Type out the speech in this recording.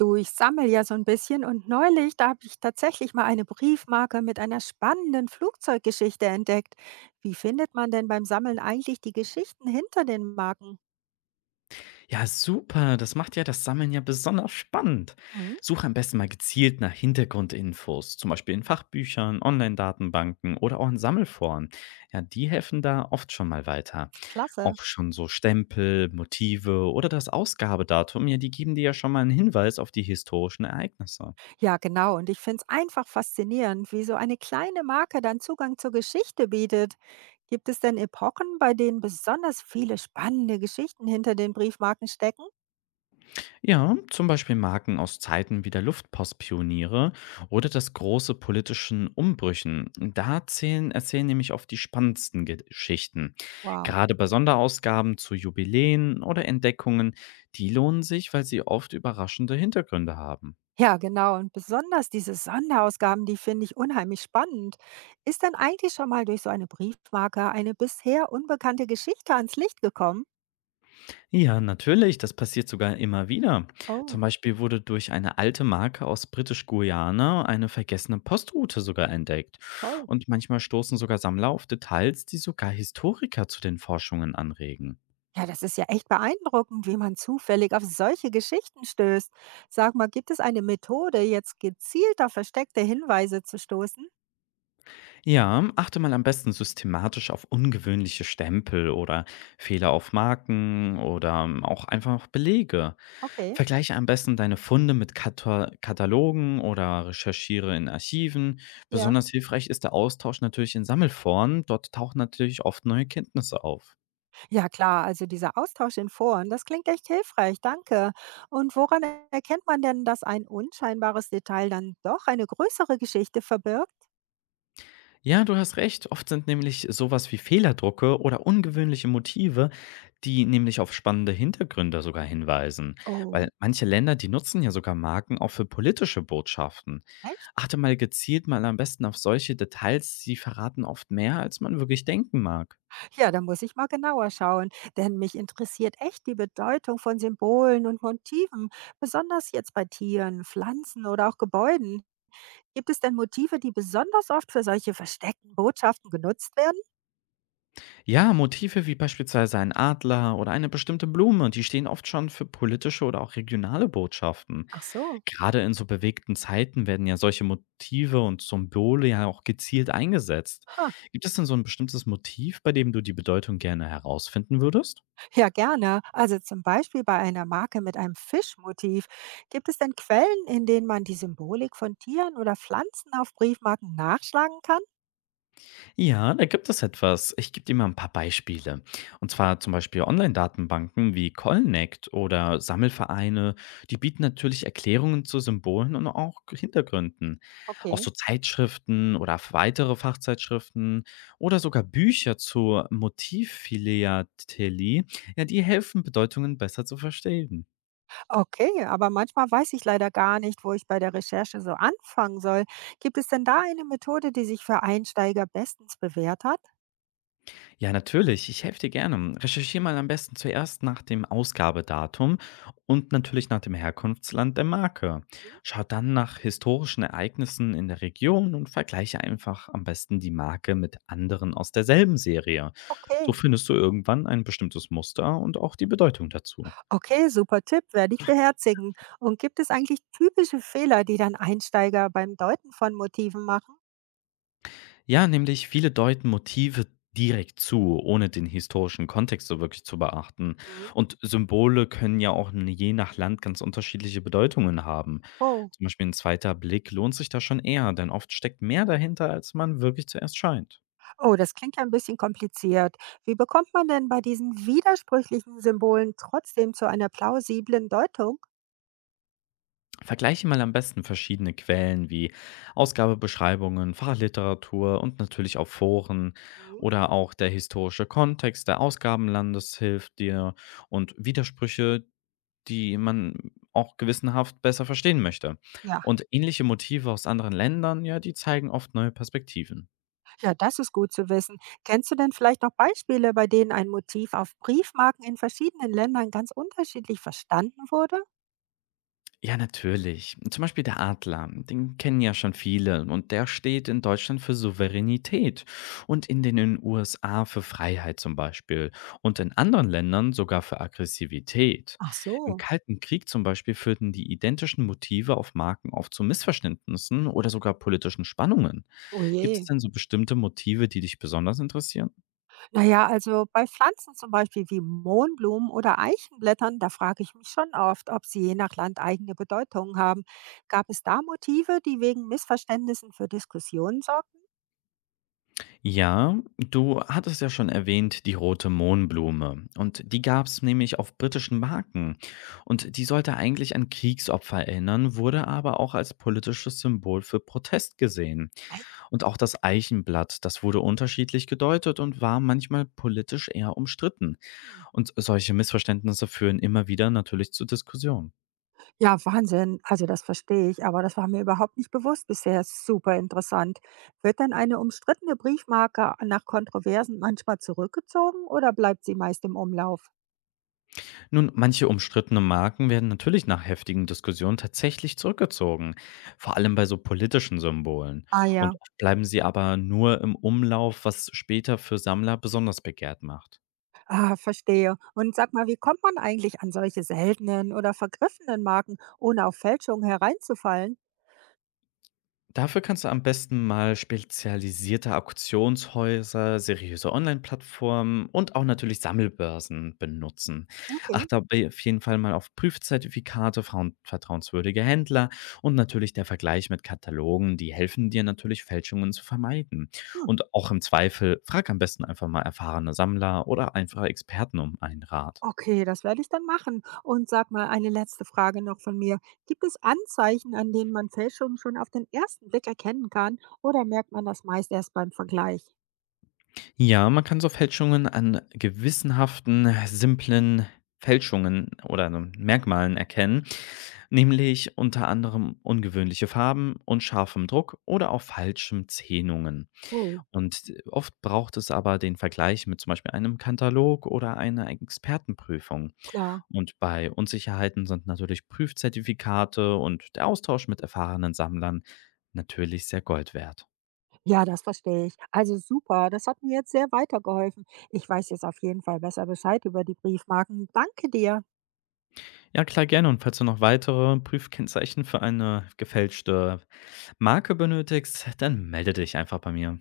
Du, ich sammle ja so ein bisschen und neulich, da habe ich tatsächlich mal eine Briefmarke mit einer spannenden Flugzeuggeschichte entdeckt. Wie findet man denn beim Sammeln eigentlich die Geschichten hinter den Marken? Ja, super. Das macht ja das Sammeln ja besonders spannend. Mhm, Suche am besten mal gezielt nach Hintergrundinfos, zum Beispiel in Fachbüchern, Online-Datenbanken oder auch in Sammelforen. Ja, die helfen da oft schon mal weiter. klasse. Auch schon so Stempel, Motive oder das Ausgabedatum, ja, die geben dir ja schon mal einen Hinweis auf die historischen Ereignisse. Ja, genau. Und ich finde es einfach faszinierend, wie so eine kleine Marke dann Zugang zur Geschichte bietet. Gibt es denn Epochen, bei denen besonders viele spannende Geschichten hinter den Briefmarken stecken? Ja, zum Beispiel Marken aus Zeiten wie der Luftpostpioniere oder das große politischen Umbrüchen. Da zählen, erzählen nämlich oft die spannendsten Geschichten. Wow. Gerade bei Sonderausgaben zu Jubiläen oder Entdeckungen, die lohnen sich, weil sie oft überraschende Hintergründe haben. Ja, genau. Und besonders diese Sonderausgaben, die finde ich unheimlich spannend. Ist denn eigentlich schon mal durch so eine Briefmarke eine bisher unbekannte Geschichte ans Licht gekommen? Ja, natürlich, das passiert sogar immer wieder. Zum Oh, Beispiel wurde durch eine alte Marke aus Britisch-Guyana eine vergessene Postroute sogar entdeckt. toll. Und manchmal stoßen sogar Sammler auf Details, die sogar Historiker zu den Forschungen anregen. Ja, das ist ja echt beeindruckend, wie man zufällig auf solche Geschichten stößt. Sag mal, gibt es eine Methode, jetzt gezielter versteckte Hinweise zu stoßen? Ja, achte mal am besten systematisch auf ungewöhnliche Stempel oder Fehler auf Marken oder auch einfach Belege. Okay, Vergleiche am besten deine Funde mit Katalogen oder recherchiere in Archiven. ja. Besonders hilfreich ist der Austausch natürlich in Sammelforen. Dort tauchen natürlich oft neue Kenntnisse auf. Ja klar, also dieser Austausch in Foren, das klingt echt hilfreich, danke. Und woran erkennt man denn, dass ein unscheinbares Detail dann doch eine größere Geschichte verbirgt? Ja, du hast recht. Oft sind nämlich sowas wie Fehlerdrucke oder ungewöhnliche Motive, die nämlich auf spannende Hintergründe sogar hinweisen. Weil Oh, manche Länder, die nutzen ja sogar Marken auch für politische Botschaften. echt? Achte mal gezielt mal am besten auf solche Details, sie verraten oft mehr, als man wirklich denken mag. Ja, da muss ich mal genauer schauen, denn mich interessiert echt die Bedeutung von Symbolen und Motiven, besonders jetzt bei Tieren, Pflanzen oder auch Gebäuden. Gibt es denn Motive, die besonders oft für solche versteckten Botschaften genutzt werden? Ja, Motive wie beispielsweise ein Adler oder eine bestimmte Blume, die stehen oft schon für politische oder auch regionale Botschaften. Ach so. Gerade in so bewegten Zeiten werden ja solche Motive und Symbole ja auch gezielt eingesetzt. Ha. Gibt es denn so ein bestimmtes Motiv, bei dem du die Bedeutung gerne herausfinden würdest? Ja, gerne. Also zum Beispiel bei einer Marke mit einem Fischmotiv. Gibt es denn Quellen, in denen man die Symbolik von Tieren oder Pflanzen auf Briefmarken nachschlagen kann? Ja, da gibt es etwas. Ich gebe dir mal ein paar Beispiele. Und zwar zum Beispiel Online-Datenbanken wie Collnect oder Sammelvereine, die bieten natürlich Erklärungen zu Symbolen und auch Hintergründen. Auch Okay. so Zeitschriften oder weitere Fachzeitschriften oder sogar Bücher zur Motivphilatelie, ja, die helfen, Bedeutungen besser zu verstehen. Okay, aber manchmal weiß ich leider gar nicht, wo ich bei der Recherche so anfangen soll. Gibt es denn da eine Methode, die sich für Einsteiger bestens bewährt hat? Ja, natürlich. Ich helfe dir gerne. Recherchiere mal am besten zuerst nach dem Ausgabedatum und natürlich nach dem Herkunftsland der Marke. Mhm. Schau dann nach historischen Ereignissen in der Region und vergleiche einfach am besten die Marke mit anderen aus derselben Serie. So Okay. findest du irgendwann ein bestimmtes Muster und auch die Bedeutung dazu. Okay, super Tipp, werde ich beherzigen. Und gibt es eigentlich typische Fehler, die dann Einsteiger beim Deuten von Motiven machen? Ja, nämlich viele deuten Motive direkt zu, ohne den historischen Kontext so wirklich zu beachten. Mhm. Und Symbole können ja auch je nach Land ganz unterschiedliche Bedeutungen haben. Oh, Zum Beispiel ein zweiter Blick lohnt sich da schon eher, denn oft steckt mehr dahinter, als man wirklich zuerst scheint. oh, das klingt ja ein bisschen kompliziert. Wie bekommt man denn bei diesen widersprüchlichen Symbolen trotzdem zu einer plausiblen Deutung? Vergleiche mal am besten verschiedene Quellen wie Ausgabebeschreibungen, Fachliteratur und natürlich auch Foren Mhm. oder auch der historische Kontext der Ausgabenlandes hilft dir und Widersprüche, die man auch gewissenhaft besser verstehen möchte. Ja, Und ähnliche Motive aus anderen Ländern, ja, die zeigen oft neue Perspektiven. ja, das ist gut zu wissen. Kennst du denn vielleicht noch Beispiele, bei denen ein Motiv auf Briefmarken in verschiedenen Ländern ganz unterschiedlich verstanden wurde? Ja, natürlich. Zum Beispiel der Adler, den kennen ja schon viele und der steht in Deutschland für Souveränität und in den USA für Freiheit zum Beispiel und in anderen Ländern sogar für Aggressivität. Ach Im so, Kalten Krieg zum Beispiel führten die identischen Motive auf Marken oft zu Missverständnissen oder sogar politischen Spannungen. oh Gibt es je. denn so bestimmte Motive, die dich besonders interessieren? Naja, also bei Pflanzen zum Beispiel wie Mohnblumen oder Eichenblättern, da frage ich mich schon oft, ob sie je nach Land eigene Bedeutungen haben. Gab es da Motive, die wegen Missverständnissen für Diskussionen sorgten? Ja, du hattest ja schon erwähnt, die rote Mohnblume. Und die gab es nämlich auf britischen Marken. Und die sollte eigentlich an Kriegsopfer erinnern, wurde aber auch als politisches Symbol für Protest gesehen. Echt? Und auch das Eichenblatt, das wurde unterschiedlich gedeutet und war manchmal politisch eher umstritten. Und solche Missverständnisse führen immer wieder natürlich zu Diskussionen. Ja, Wahnsinn. Also das verstehe ich, aber das war mir überhaupt nicht bewusst bisher. Super interessant. Wird denn eine umstrittene Briefmarke nach Kontroversen manchmal zurückgezogen oder bleibt sie meist im Umlauf? Nun, manche umstrittene Marken werden natürlich nach heftigen Diskussionen tatsächlich zurückgezogen, vor allem bei so politischen Symbolen. Ah Und ja. oft bleiben sie aber nur im Umlauf, was später für Sammler besonders begehrt macht. Ah, verstehe. Und sag mal, wie kommt man eigentlich an solche seltenen oder vergriffenen Marken, ohne auf Fälschungen hereinzufallen? Dafür kannst du am besten mal spezialisierte Auktionshäuser, seriöse Online-Plattformen und auch natürlich Sammelbörsen benutzen. Achte Okay. dabei auf jeden Fall mal auf Prüfzertifikate, vertrauenswürdige Händler und natürlich der Vergleich mit Katalogen, die helfen dir natürlich, Fälschungen zu vermeiden. Hm. Und auch im Zweifel frag am besten einfach mal erfahrene Sammler oder einfache Experten um einen Rat. Okay, das werde ich dann machen. Und sag mal, eine letzte Frage noch von mir. Gibt es Anzeichen, an denen man Fälschungen schon auf den ersten Blick erkennen kann? Oder merkt man das meist erst beim Vergleich? Ja, man kann so Fälschungen an gewissenhaften, simplen Fälschungen oder ne Merkmalen erkennen, nämlich unter anderem ungewöhnliche Farben und scharfem Druck oder auch falschen Zähnungen. Oh, Und oft braucht es aber den Vergleich mit zum Beispiel einem Katalog oder einer Expertenprüfung. klar. Und bei Unsicherheiten sind natürlich Prüfzertifikate und der Austausch mit erfahrenen Sammlern natürlich sehr Gold wert. Ja, das verstehe ich. Also super, das hat mir jetzt sehr weitergeholfen. Ich weiß jetzt auf jeden Fall besser Bescheid über die Briefmarken. Danke dir. Ja, klar, gerne. Und falls du noch weitere Prüfkennzeichen für eine gefälschte Marke benötigst, dann melde dich einfach bei mir.